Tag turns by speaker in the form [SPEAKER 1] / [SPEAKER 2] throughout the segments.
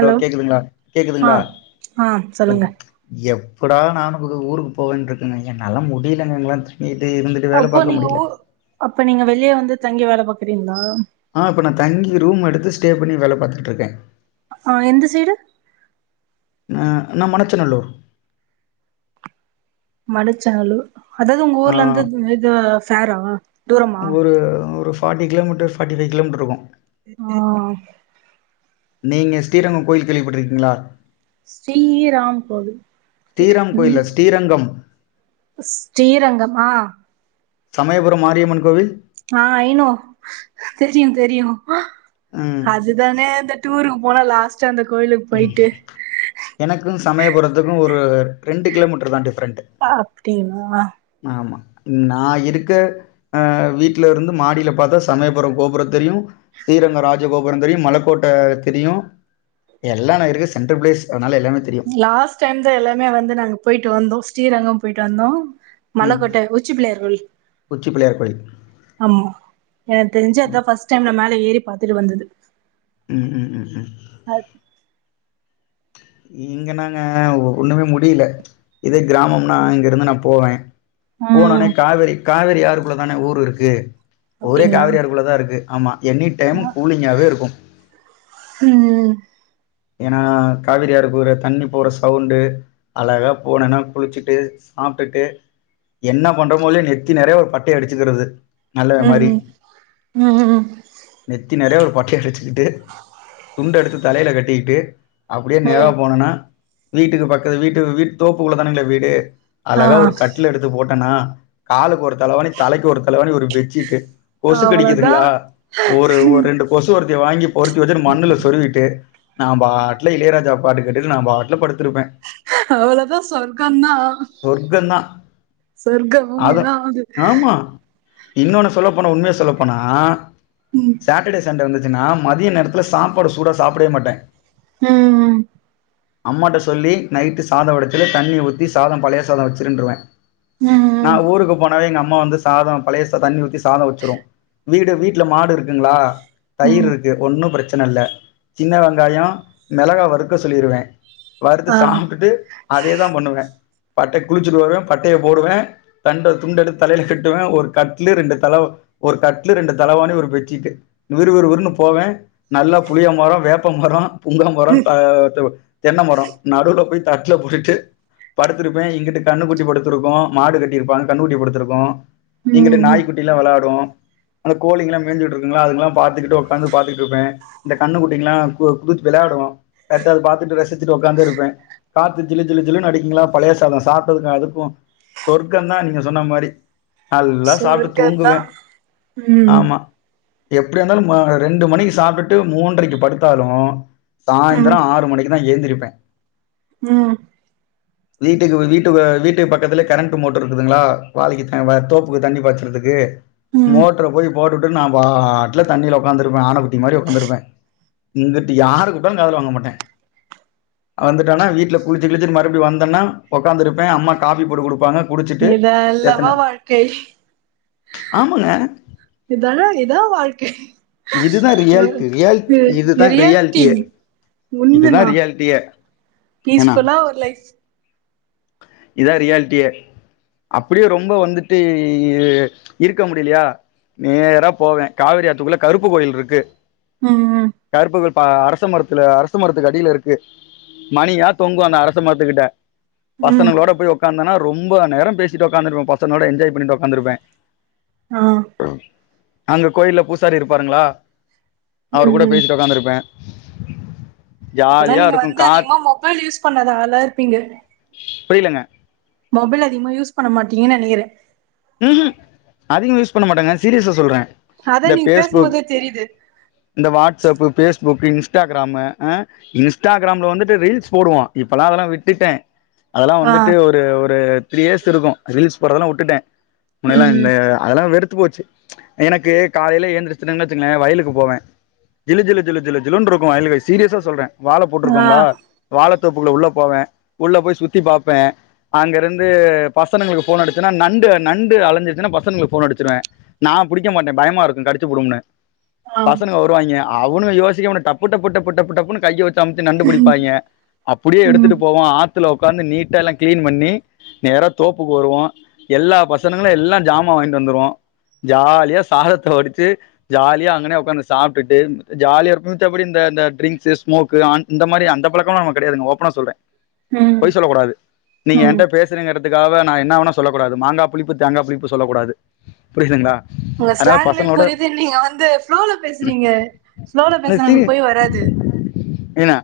[SPEAKER 1] Hello கேக்குதுங்களா
[SPEAKER 2] ஆ
[SPEAKER 1] கேக்குதுங்களா
[SPEAKER 2] ஆ
[SPEAKER 1] எப்
[SPEAKER 2] சொல்லுங்க
[SPEAKER 1] எப்படா நானு ஊரு ஊருக்கு போவேனு இருக்கங்க என்னால முடியலங்க இங்கல்லாத்
[SPEAKER 2] அப்போ நீங்க ஊ அப்ப நீங்க வெளியே வந்து தங்கி வேல பாக்குறீங்களா
[SPEAKER 1] ஆ இப்ப நா தங்கி ரூம் எடுத்து ஸ்டே பண்ணி வேல பாத்துட்ருக்கே
[SPEAKER 2] ஆ எந்த சைடு
[SPEAKER 1] நா நா மணச்சநல்லூர்
[SPEAKER 2] மணச்சநல்லூர் அதாவது உங்க
[SPEAKER 1] ஆ
[SPEAKER 2] ஊர்ல இருந்து இது ஃபேரா தூரமா
[SPEAKER 1] ஒரு ஒரு forty kilometre forty five kilometre இருக்கும்
[SPEAKER 2] ஆ
[SPEAKER 1] நீங்க ஸ்ரீரங்கம் கோயில் கேள்விப்பட்டிருக்கீங்களா
[SPEAKER 2] ஸ்ரீராம் கோவில்
[SPEAKER 1] ஸ்ரீராம் கோயில்
[SPEAKER 2] ம்
[SPEAKER 1] இல்ல ஸ்ரீரங்கம்
[SPEAKER 2] ஸ்ரீரங்கமா
[SPEAKER 1] சமயபுரம் மாரியம்மன் கோவில்
[SPEAKER 2] ஆ ஐ நோ தெரியு தெரியு
[SPEAKER 1] ம்
[SPEAKER 2] அதுதானே இந்த டூருக்கு போனா லாஸ்ட்
[SPEAKER 1] எனக்கு சமயபுரதுக்கு ஒரு ரெண்டு கிலோமீட்டர் தா டிஃப்
[SPEAKER 2] பா அப்டின்னா
[SPEAKER 1] ஆமா நா இருக்க அ வீட்ல இருந்து மாடில பாத்தா சமயபுர கோபுரோ தெரியு ஸ்ரீரங்க ராஜகோபுரோ தெரியு மலக்கோட் ட தெரியு எல்லா ந இருக்குற சென்டர் பிளேஸ் அதனால எல்லாமே தெரியும்.
[SPEAKER 2] லாஸ்ட் டைம் தா எல்லாமே வந்து நாங்க போய்ட்டு வந்தோ ஸ்ரீரங்கம் போயிட்டு வந்தோ
[SPEAKER 1] ம்.
[SPEAKER 2] மலக்கோட்ட உச்சி பிள்ளயார் கோய்ல்
[SPEAKER 1] உச்சி பிள்ளையார் கோயில்.
[SPEAKER 2] ஆமா எனக்கு தெரிஞ்சு
[SPEAKER 1] ம்,
[SPEAKER 2] அதான் பர்ஸ்ட் டைம் நா மேல ஏறி பாத்துட்டு வந்தது
[SPEAKER 1] ம் ம் ம் ம்
[SPEAKER 2] அ
[SPEAKER 1] இங்க நாங்க ஒண்ணுமே முடியில இதே கிராமம்னா இங்க இருந்து நா போவே போனோனே
[SPEAKER 2] ம்
[SPEAKER 1] காவேரி காவேரி ஆறுக்குள்ள தானே ஊரு இருக்கு ஊரே
[SPEAKER 2] அப்டிங்களா
[SPEAKER 1] காவேரி ஆறுக்குள்ள தா இருக்கு ஆமா எனி டைமும் கூலிங்காவே இருக்கும்
[SPEAKER 2] ம்
[SPEAKER 1] ஏனா காவேரியாருக்குற தண்ணி போற சவுண்டு அழகா போனன்னா குளிச்சுட்டு சாப்டுட்டு என்ன பண்றோமோ இல்லயோ நெத்தி நெறைய ஒரு பட்டை அடிச்சுக்கிறது நல்ல
[SPEAKER 2] ம்
[SPEAKER 1] மாரி
[SPEAKER 2] ம் ம்
[SPEAKER 1] நெத்தி நெறைய ஒரு பட்டய அடிச்சுக்கிட்டு துண்ட எடுத்து தலையில கட்டிக்கிட்டு அப்டியே நேரா
[SPEAKER 2] ம்
[SPEAKER 1] போனோம்னா வீட்டுக்கு பக்கத்து வீட்டு வீட்டு தோப்புக்குள்ள தானுங்களே வீடு
[SPEAKER 2] ஆ
[SPEAKER 1] அழகா ஒரு கட்டில எடுத்து போட்டேனா காலுக்கொரு தலவாணி தலைக்கு ஒரு தலவாணி ஒரு பெட்சிட் கொசு
[SPEAKER 2] அவ்ளோதா
[SPEAKER 1] கடிக்குதுங்களா ஒரு ஒரு ரெண்டு கொசுவர்த்தி வாங்கி பொருத்தி வச்சுட்டு மண்ணுல சொருவிட்டு நா பாட்ல இளையராஜா பாட்டு கேட்டு நா பாட்ல படுத்திருப்பே
[SPEAKER 2] அவள தா சொர்க்க தா
[SPEAKER 1] சொர்க்கந்தா
[SPEAKER 2] சொர்க்க பூமிதா அது
[SPEAKER 1] ஆமா இன்னொன்னு சொல்லப்போன உண்மைய சொல்லப்போனா சாட்டர்டே சண்டே வந்து னா மத்திய நேரத்தில சாப்பாடு சூடா சாப்புடவே மாட்டே
[SPEAKER 2] ம் ம்
[SPEAKER 1] அம்மாட்ட சொல்லி நைட்டு சாதம் வடிச்சி தண்ணிய ஊத்தி சாதம் பழய சாதம் வச்சிருன்றுவே
[SPEAKER 2] ம் ம்
[SPEAKER 1] நான் ஊருக்கு போனாவே எங்க அம்மா வந்து சாதம் பழய சாதம் தண்ணி ஊத்தி சாதம் வச்சிரும் வீடு வீட்ல மாடு இருக்குங்களா தயிர்
[SPEAKER 2] ம்
[SPEAKER 1] இருக்கு ஒன்னு பிரச்சனை இல்ல சின்ன வெங் காயம் மிளகா வறுக்க சொல்லிருவே வறுத்து
[SPEAKER 2] ஆ
[SPEAKER 1] சாப்ட்டுட்டு அதேதா பண்ணுவே பட்டய குளிச்சுட்டு வருவே பட்டய போடுவே ரெண்டு துண்ட எடுத்து தலயில கட்டுவே ஒரு கட்லு ரெண்டு தல ஒரு கட்லு ரெண்டு தலவாணி ஒரு பெசட்சீட் விறுவிறுவிறுன்னு போவே நல்லா புளிய மரம் வேப் ப மரம் புங்க மரம் தென்ன மரம் நடுல போய் தட்டுல போட்டுட்டு படுத்திருப்பே இங்கிட்டு கண்ணு குட்டி படுத்திருக்கும் மாடு கட்டியிருப்பாங்க கண்ணு குட்டி படுத்திருக்கும் எங்கிட்ட
[SPEAKER 2] ம் ம்
[SPEAKER 1] நாய்க்குட்டிலா வெளாடும் அந்த கோழிங்கலா மேய்ஞ்சுட்டு இருக்குங்களா அதுங்கலா பாத்துக்கிட்டு உக்காந்து பாத்துட்டு இருப்பேன் இந்த கண்ணுகுட்டிங்ளா குதிச் வெளயாடும் அத பாத்துட்டு ரசிச்சுட்டு உக்காந்து இருப்பே காத்து ஜிலு ஜிலு ஜிலுன்னு அடிக்குங்களா பழய சாதம் சாப்டதுக்கு அதுக்கும் சொர்க்க தா நீங்க சொன்ன மாரி நல்லா சாப்ட்டு
[SPEAKER 2] சொர்க்கந்தா
[SPEAKER 1] தூங்குவே
[SPEAKER 2] ம்
[SPEAKER 1] ஆமா எப்டியாருந்தாலு ரெண்டு மணிக்கு சாப்டுட்டு மூன்றைக்கு படுத்தாலு
[SPEAKER 2] ம்
[SPEAKER 1] சாய்ந்தரம் ஆறு மணிக்குதான் எய்ந்திருப்பே
[SPEAKER 2] ம்
[SPEAKER 1] வீட்டுக்கு வீட்டு வீட்டுக்கு பக்கத்துல கரண்ட் மோட்டர் இருக்குதுங்களா வாழைக்கு தோப்புக்கு தண்ணி பாய்ச்சரு துக்கு
[SPEAKER 2] ம்
[SPEAKER 1] மோட்டரு போய் போட்டுவுட்டு நா பாட்டுல தண்ணியில உக்காந்துருப்பே ஆணை குட்டி மாரி உக்காந்துருப்பே இங்குட்டு யாரு கூப்டாலும் காதுல வாங்க மாட்டே வந்துட்டனா வீட்ல குளிச்சு கிளிச்சு மறுபடி வந்தன்னா உக்காந்துருப்பே அம்மா காஃபி போட்டு குடுப்பாங்க
[SPEAKER 2] இதல்லவா வாழ்க்கை
[SPEAKER 1] ஆமாங்க
[SPEAKER 2] இதானா இதா வாழ்க்
[SPEAKER 1] இதுதா ரியால்ட் ரியால் இதுதா
[SPEAKER 2] ரியாலிட்டி
[SPEAKER 1] ரியால்ட்டியே இதுதா
[SPEAKER 2] உண்மதா
[SPEAKER 1] ரியால்ட்டியே
[SPEAKER 2] பீஸ்ஃபுல்லா ஒரு லைஃப்
[SPEAKER 1] இதா ரியால்ட்டியே அப்டியே ரொம்ப வந்துட்டு இருக்க முடிலயா நேரா போவே காவிரி ஆத்துக்குள்ள கருப்பு கோயில் ருக்கு
[SPEAKER 2] ம் ம்
[SPEAKER 1] ஆ அரச மரத்துல அரச மரத்துக்கு அடில இருக்கு மணியா தொங்கு அந்த அரச மரத்துக்கிட்ட
[SPEAKER 2] ம்
[SPEAKER 1] பசங்கனோட போய் ஒக்காந்தன்னா ரொம்ப நேரோ பேசிட்டு ஒக்காந்துருப்பே பசனோட என்ஜாய் பண்ணிட்டு ஒக்காந்துருப்பே
[SPEAKER 2] ஆ
[SPEAKER 1] அங்க கோயில்ல பூசாரி இருப்பாருங்ளா அவரு
[SPEAKER 2] ம்
[SPEAKER 1] கூட
[SPEAKER 2] ம்
[SPEAKER 1] பேசிட்டு ஒக்காந்துருப்பே
[SPEAKER 2] அப்பனா நீங்க
[SPEAKER 1] இருக்கும்
[SPEAKER 2] வந்து
[SPEAKER 1] கா
[SPEAKER 2] அதிகமா மொபைல் யூஸ் பண்ணத ஆளாருப்பீங்க
[SPEAKER 1] புரிலங்க
[SPEAKER 2] மொபைல் அதிகமா யூஸ் பண்ண மாட்டீங்கன் நெனைக்கிறே
[SPEAKER 1] ம் ஹும் அதிகமா யூஸ் பண்ண மாட்டேங்க சீரியஸா சொல்றே
[SPEAKER 2] அதா
[SPEAKER 1] இந்த
[SPEAKER 2] நீங்க
[SPEAKER 1] பேஸ்புக்
[SPEAKER 2] பேசும்போதே தெரியுது
[SPEAKER 1] இந்த வாட்ஸப்பு பேஸ்புக் புக் இன்ஸ்டாகிராமு அ இன்ஸ்டாகிராம்ல வந்துட்டு ரீல்ஸ் போடுவோ இப்பல்லா அதெல்லா விட்டுட்டே அதெல்லா
[SPEAKER 2] ஆ
[SPEAKER 1] வந்துட்டு ஒரு ஒரு த்ரீ இயர்ஸ் இருக்கு ரீஸ் போறதெல்லா வுட்டுட்டே முன்னயல்லா
[SPEAKER 2] ம்
[SPEAKER 1] இல்ல அதெல்லா வெறுத் போச்சு எனக்கு காலைல எந்திரச்சுன் வச்சுங்களே வயலுக்கு போவே ஜிலு ஜிலு ஜிலு ஜிலு ஜிலுன்னுருக்கு வயலு சீரியஸா சொல்றே வாழ
[SPEAKER 2] ஆ
[SPEAKER 1] போட்ருக்கோங்களா வாழ ப்பு உள்ள போவே உள்ள போய் சுத்தி பாப்பே அங்கருந்து பசனங்களுக்கு ஃபோன் அடிச்ன்னா நண்டு நண்டு அலைஞ்ச்சுன்னா பசங்களுக்கு ஃபோன் அடிச்சிருவே நா புடிக்க மாட்டே பயமாருக்கு கடிச்சுபுடும்னு
[SPEAKER 2] ஆ
[SPEAKER 1] பசங்க வருவாய்ங்க அவனு யோசிக்க மா டப்பு டப்பு டப்பு டப்பு டப்புன்னு கைய வச்சு [unintelligible] அம்த்தி நண்டு புடிப்பாய்ங்க அப்டே
[SPEAKER 2] ம்
[SPEAKER 1] எடுத்துட்டு போவோ ஆத் ல ஒக்காந்து நீட்டா எல்லா கிளீன் பண்ணி நேரா தோப்புக்கு வருவோ எல்லா பசனங்களே எல்லா ஜாமான் வாங்கிட்டு வந்துருவோ ஜாலியா சாதத்த வடிச்சு ஜாலியா அங்கனே ஒக்காந்து சாப்ட்டுட்டு ஜாலியா மித்தபடி இந்த த இந்த டிரிங்க்ஷூ ஸ்மோக்கு ஆன் இந்த மாரி அந்த பழக்கம்லா நமக்கு கெடையாதுங்க ஓப்பனா சொல்றே
[SPEAKER 2] ம்
[SPEAKER 1] பொய் சொல்லக்கூடாது நீங்க
[SPEAKER 2] ம்
[SPEAKER 1] என்ட பேசுனுங்கறத்துக்காவ நா என்ன வேணா சொல்லக்கூடாது மாங்கா புளிப்பு தேங்கா புளிப்பு சொல்ல கூடாது புரிதுங்ளா
[SPEAKER 2] உங்க ஸ்லாங்க்லே புரிது நீங்க வந்து ஃப்ளோல பேசுறீங்க ஃப்ளோல
[SPEAKER 1] சீ
[SPEAKER 2] பேஸ்றவங்ளுக்கு பொய் வராது
[SPEAKER 1] என்ன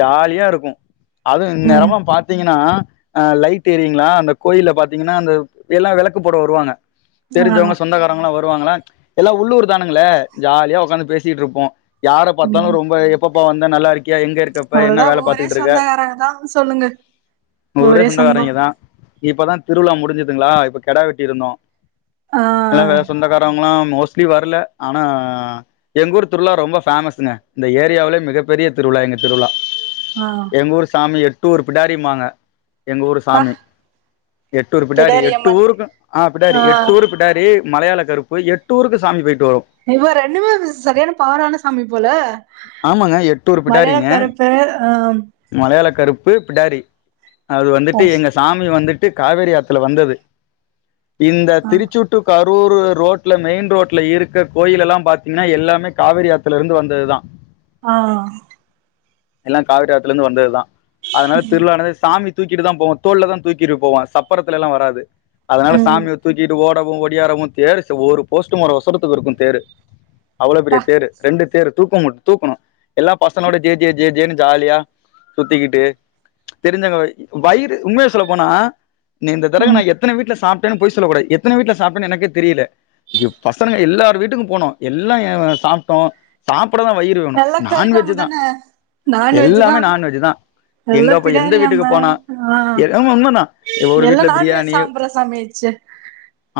[SPEAKER 1] ஜாலியாருக்கு அது
[SPEAKER 2] ம்
[SPEAKER 1] எந்நேரமு பாத்தீங்கன்னா அ லைட் ஏரியுங்ளா அந்த கோயில்ல பாத்தீங்கன்னா அந்த எல்லா வெளக்கு போட வருவாங்க
[SPEAKER 2] ஆ
[SPEAKER 1] தெரிஞ்சவங்க சொந்தக்காரவங்ளா வரு வாங்களா எல்லா உள்ளூர் தானுங்களே ஜாலியா ஒக்காந்து பேசிட்ருப்போ யார பாத்தாலு
[SPEAKER 2] ம்
[SPEAKER 1] ரொம்ப எப்ப எப்ப வந்த நல்லாருக்கியா எங்க இருக்கப்ப என்ன
[SPEAKER 2] அவ்ளோதா
[SPEAKER 1] வேல
[SPEAKER 2] ஒவ்வொரே
[SPEAKER 1] பாத்துட்ருக்க
[SPEAKER 2] சொந்தக்காரங்க தா சொல்லுங்க
[SPEAKER 1] ஊரே
[SPEAKER 2] ஒரே சொந்தோ
[SPEAKER 1] சொந்தக்காரைங்க தா இப்பதா திருவிழா முடிஞ்சுதுங்ளா இப்ப கெடா வெட்டிருந்தோ
[SPEAKER 2] ஆ
[SPEAKER 1] எல்லா வேற சொந்தக்காரங்களா மோஸ்ட்லி வர்ல ஆனா எங்கூர் திருவிழா ரொம்ப ஃபேமஸ் ங்க இந்த ஏரியாவுலே மிகப்பெரிய திருவி விழா எங்க திருவிழா
[SPEAKER 2] ஆ
[SPEAKER 1] எங்க ஊர் சாமி எட்டூர் பிடாரிம்பாங்க எங்க ஊர்
[SPEAKER 2] ப்பா
[SPEAKER 1] சாமி எட்டூர் பிடாரி
[SPEAKER 2] கெடாரி
[SPEAKER 1] எட்டு
[SPEAKER 2] அம்மன்
[SPEAKER 1] ஊருக்கு ஆ பிடாரி எட்டூர் பிடாரி மலையாள கருப்பு எட்டூருக்கு சாமி போயிருக்கு
[SPEAKER 2] இப்ப ரெண்டுமே சரியான பவரான சாமி போல
[SPEAKER 1] ஆமாங்க எட்டூர்
[SPEAKER 2] மலையாள
[SPEAKER 1] பிடாரிங்க
[SPEAKER 2] கருப்பு அ
[SPEAKER 1] பு பிடாரி அது வந்துட்டு
[SPEAKER 2] பாஸ்
[SPEAKER 1] எங்க சாமி வந்துட்டு காவேரி ஆத்துல வந்தது இந்த
[SPEAKER 2] ஆ
[SPEAKER 1] திருச்சூட்டு கா துரூ ரோட்ல மெயின் ரோட்ல இருக்க கோயில் எல்லாம் பாத்தீங்கன்னா எல்லாமே காவிரி ஆத்துல இருந்து வந்ததுதா
[SPEAKER 2] ஆ
[SPEAKER 1] எல்லாம் காவிரி ஆத்துல இருந்து வந்ததுதான் அதனால திருவிழான்னதே சாமி தூக்கிட்டு தா போவோ தோல் தா தூக்கிட்டு போவான் சப்பரத்துல எல்லாம் வராது அதனால
[SPEAKER 2] ம்
[SPEAKER 1] சாமிய தூக்கிட்டு போ வோ ஒடியாரவும் தேரு ஒரு போஸ்ட் மரம் ஓசரத்துக்கு இருக்கும் தேரு அவ்வளோ பெரிய
[SPEAKER 2] ப்பா
[SPEAKER 1] தேரு ரெண்டு தேரு தூக்க மு தூக்கணு எல்லா பசங்களோட ஜே ஜே ஜே ஜேன்னு ஜாலியா சுத்திக்கிட்டு தெரிஞ்சங்க வ வயிறு உண்மைய சொல்ல போனா நீ இந்த தடவ நா
[SPEAKER 2] ம்
[SPEAKER 1] எத்தன வீட்ல சாப் டனு பொய் சொல்ல கூடாது எத்தன வீட்டுல சாப்புடன்னு எனக்கேத் தெரியல இப் பசங்க எல்லார வீட்டுக்கு போனோ எல்லா சாப்புட்டோ சாப் புட தா வயிறு வேணு
[SPEAKER 2] நல்லா கறி
[SPEAKER 1] நான்வெஜ்
[SPEAKER 2] கொழம்பு
[SPEAKER 1] தா
[SPEAKER 2] தான நான்வெஜ் தா
[SPEAKER 1] எல்லாமே நான்வெஜ் தா எங்க
[SPEAKER 2] நல்லா
[SPEAKER 1] அப்ப எந்த
[SPEAKER 2] பிடாரி
[SPEAKER 1] வீட்டுக்கு
[SPEAKER 2] அம்மன்
[SPEAKER 1] போன
[SPEAKER 2] ஆ
[SPEAKER 1] எ அஹ் உண்மதா ஒ ஒரு
[SPEAKER 2] எல்லா
[SPEAKER 1] வீட்ல
[SPEAKER 2] நான்வெஜ்
[SPEAKER 1] பிரியாணி
[SPEAKER 2] சாம்பற சாமி ஆயிடுச்சு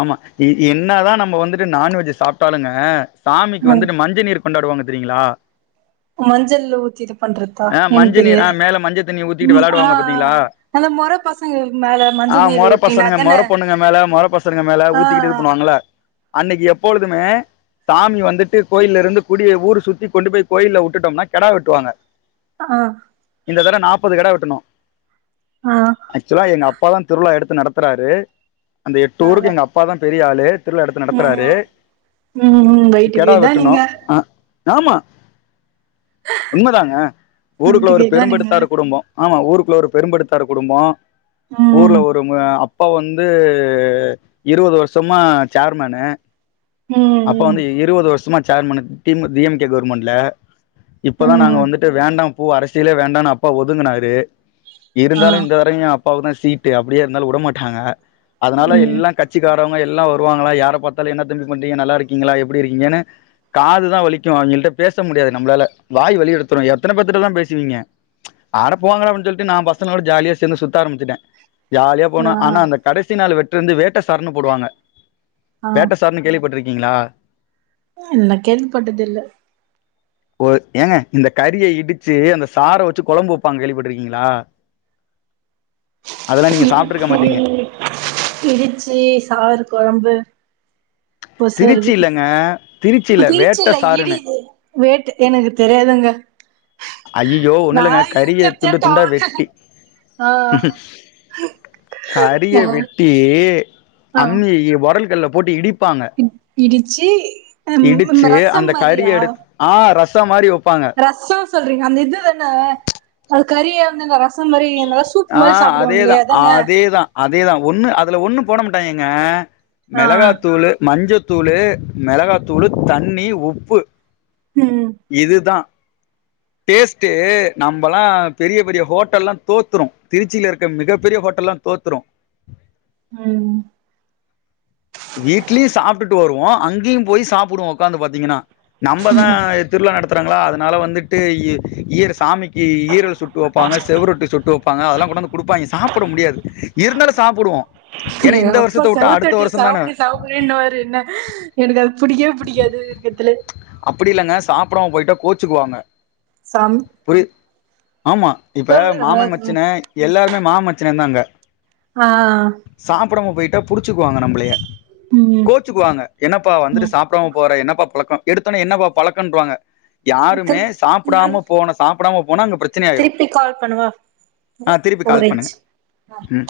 [SPEAKER 1] ஆமா இப் இ என்ன தா நம்ம வந்துட்டு நான்வெஜ் சாப்பிட்டாலுங்க சாமிக்கு
[SPEAKER 2] ம்
[SPEAKER 1] வந்துட்டு மஞ்ச நீரு கொண்டாடுவாங்க தெரியீங்களா
[SPEAKER 2] மஞ்சள்ல ஊத்தி இது பண்றதா எனக்கு தெரியல
[SPEAKER 1] ஞ்ச தண்ணிய ஊத்திட்டு வெளையாடுவாங்க பாத்தீங்களா
[SPEAKER 2] மொற பசங்களுக்கு மேல
[SPEAKER 1] ஆ
[SPEAKER 2] மஞ்சள் நீர்
[SPEAKER 1] மொர
[SPEAKER 2] ஊத்தீங்க
[SPEAKER 1] பசனுங்க
[SPEAKER 2] அதான
[SPEAKER 1] மொர பொண்ணுங்க மேல மொர பசனுங்க மேல
[SPEAKER 2] ஆ
[SPEAKER 1] ஊத்திக்கிட்டு இது பண்ணுவாங்கள அன்னைக்கி எப்பொழுதுமே சாமி வந்துட்டு கோயில இருந்து குடிய ஊரு சுத்தி கொண்டு போய் கோயில்ல வுட்டுட்டோம்னா கெடா வெட்டுவாங்க
[SPEAKER 2] ஆ
[SPEAKER 1] இந்த தர நாப்பது கெட வெட்டுனோ
[SPEAKER 2] ஆ
[SPEAKER 1] ஆக்சுவலா எங்க அப் திருவிழா எடுத்து நடத்துறாரு அந்த எட்டு ஊருக்கு எங்க அப்பா தா பெரியளு திருவிழா எடுத்து
[SPEAKER 2] ம்
[SPEAKER 1] நடத்துறாரு
[SPEAKER 2] ம் ம் வயிட்டுக்கு
[SPEAKER 1] கெடா
[SPEAKER 2] இதா
[SPEAKER 1] வெட்டணு
[SPEAKER 2] நீங்க
[SPEAKER 1] அ ஆமா உண்மதாங்க ஊருக்குள்ள
[SPEAKER 2] வயிட்டுக்கு
[SPEAKER 1] ஒரு
[SPEAKER 2] இதா நீங்க
[SPEAKER 1] பெரும்பெடுத்தாரு குடும்போ ஆமா ஊருக்குள்ள ஒரு பெரும்படுத்தாரு குடும்போ ஊர்ல
[SPEAKER 2] ம்
[SPEAKER 1] ஒருமு அப்பா வந்து இருவது வருஷமா சேர்மேனு அப்பா
[SPEAKER 2] ம் ம்
[SPEAKER 1] வந்து இருவது வருஷமா சேர்மேனு டிம் டி எம் கே கவர்மெண்ட்ல இப்பதா நாங்க
[SPEAKER 2] ம்
[SPEAKER 1] வந்துட்டு வேண்டா பூ அரசியலே வேண்டான்னு அப்பா ஒதுங்கனாரு
[SPEAKER 2] ஆ
[SPEAKER 1] இருந்தாலு இந்த தடவயு அப்பாவுதா சீட்டு அப்டியே இருந்தாலு வுட மாட்டாங்க அதனால
[SPEAKER 2] ம்
[SPEAKER 1] எல்லா கட்சிக்கார் டாவங்க எல்லா வருவாங்களா யார பாத்தாலு என்ன தம்பி பண்றீங்க நல்லா இருக்கீங்களா எப்டி இருக்கீங்கன்னு காதுதா வலிக்கு அவிங்கள்ட்ட பேச முடியாது நம்பளால வாய் வலி எடுத்துரு எத்தன பேத்துட்டதா பேசுவீங்க அட போங்கடா அப்டின்னு சொல்லிட்டு நா பசங்களோட ஜாலியா சேந்து சுத்த ஆம்பிச்சுட்டே ஜாலியா
[SPEAKER 2] ஆ
[SPEAKER 1] போனோ ஆனா அந்த
[SPEAKER 2] ஆ
[SPEAKER 1] கடைசி நாள் வெட்டிருந்து வேட்ட சாரனு போடுவாங்க வேட்ட சாரனு கேள்விப்பட்டிருக்க ங்களா
[SPEAKER 2] நா கேள்விப்பட்டதில்ல
[SPEAKER 1] ஓ ஏங்க இந்த கறிய இடிச்சு அந்த சார வச்சு கொழம்பு வெப்பாங்க கேள்விப்பட்டிருக்கீங்களா அதெல்லா நீங்க சாப்ட்ருக்க
[SPEAKER 2] இடிச்சு
[SPEAKER 1] மாட்டீங்க
[SPEAKER 2] இடிச்சு சாறு கொழம்பு
[SPEAKER 1] திருச்சி
[SPEAKER 2] பொசருக்கு
[SPEAKER 1] இல்லங்க திருச்சி இல்ல வேட்ட சாருனு
[SPEAKER 2] வேட் எனக்கு தெரியாதுங்க
[SPEAKER 1] ஐய்யையோ
[SPEAKER 2] நா
[SPEAKER 1] ஒண்ணுலங்க கறிய
[SPEAKER 2] இருக்கறதே
[SPEAKER 1] துண்டுத் துண்டா
[SPEAKER 2] டவுனு
[SPEAKER 1] வெட்டி
[SPEAKER 2] ஆ
[SPEAKER 1] கறிய வெட்டி அம்மி ஒரல்கல்ல போட்டு இடி
[SPEAKER 2] இ இடிச்சு
[SPEAKER 1] இடிச்சு அந்த கறி எடு ஆ ரசம் மாரி வெப்
[SPEAKER 2] ரசோ சொல்றீங்க அந்த இது தனே அது கறிய வந்துன ரசம் மாரி நல்லா சூப்
[SPEAKER 1] ஆ
[SPEAKER 2] மாரி சாப்டுவாங்களே
[SPEAKER 1] அதேதா
[SPEAKER 2] அதான
[SPEAKER 1] அதேதா அதேதா ஒண்ணு அதுல ஒண்ணு போட மாட்டாயிங்கங்க
[SPEAKER 2] ஆ
[SPEAKER 1] மெளகாத்தூளு மஞ்சத்தூளு மெளகாத்தூளு தண்ணி உப்பு
[SPEAKER 2] ம்
[SPEAKER 1] இதுதா டேஸ்ட்டூ நம்மலா பெரிய பெரிய ஹோட்டலெல்லா தோத்துரு திருச்சியில இருக்க மிகப் பெரிய ஹோட்டலெல்லா தோத்துரு
[SPEAKER 2] ம்
[SPEAKER 1] வீட்லயு சாப்ட்டு வருவோ அங்கேயு போய் சாப்புடுவோ உக்காந்து பாத்தீங்கன்னா நம்ம தா திருவிழா நடத் தரங்களா அதனால வந்துட்டு இ இ சாமிக்கு ஈரல் சுட்டு வெப்பாங்க செவுரொட்டி சுட்டு வெப்ப அதெல்லா கொண்டாந்து குடுப்பாயிங்க சாப்ட முடியாது இருந்தாலு சாப்புடுவோ ஏன்னா இந்த
[SPEAKER 2] எங்கப்பா
[SPEAKER 1] வருஷத்த வுட்டா அடுத்த
[SPEAKER 2] செவத்தட்டி
[SPEAKER 1] வருஷந்தான
[SPEAKER 2] சாப்புடு சாப்புடுன்னுவாரு என்ன எனக்கு அது புடிக்கவே புடிக்காது இருக்கத்துலே
[SPEAKER 1] சாப்டாமா போயிட்டா கோச்சுக்குவாங்க
[SPEAKER 2] சாம்
[SPEAKER 1] புரி ஆமா இப்ப மாம மச்சின எல்லாருமே மாம மச்சினே தா அங்க
[SPEAKER 2] ஆ ஆ
[SPEAKER 1] புடாம போயிட்டா புடிச்சுக்குவாங்க நம்மளயே
[SPEAKER 2] ம்
[SPEAKER 1] கோச்சுக்குவாங்க என்னப்பா வந்துட்டு
[SPEAKER 2] ம்
[SPEAKER 1] சாப் போற என்னப்பா பழக்கோ எடுத்தவுடனே என்னப்பா பழக்கோன்றுவாங்க யாருமே
[SPEAKER 2] திருப்
[SPEAKER 1] சாப்டாம போன சாப்டாம
[SPEAKER 2] திருப்பி கால் பண்ணுவா
[SPEAKER 1] ஆ திருப்பி கால் பண்ணுங்க ம்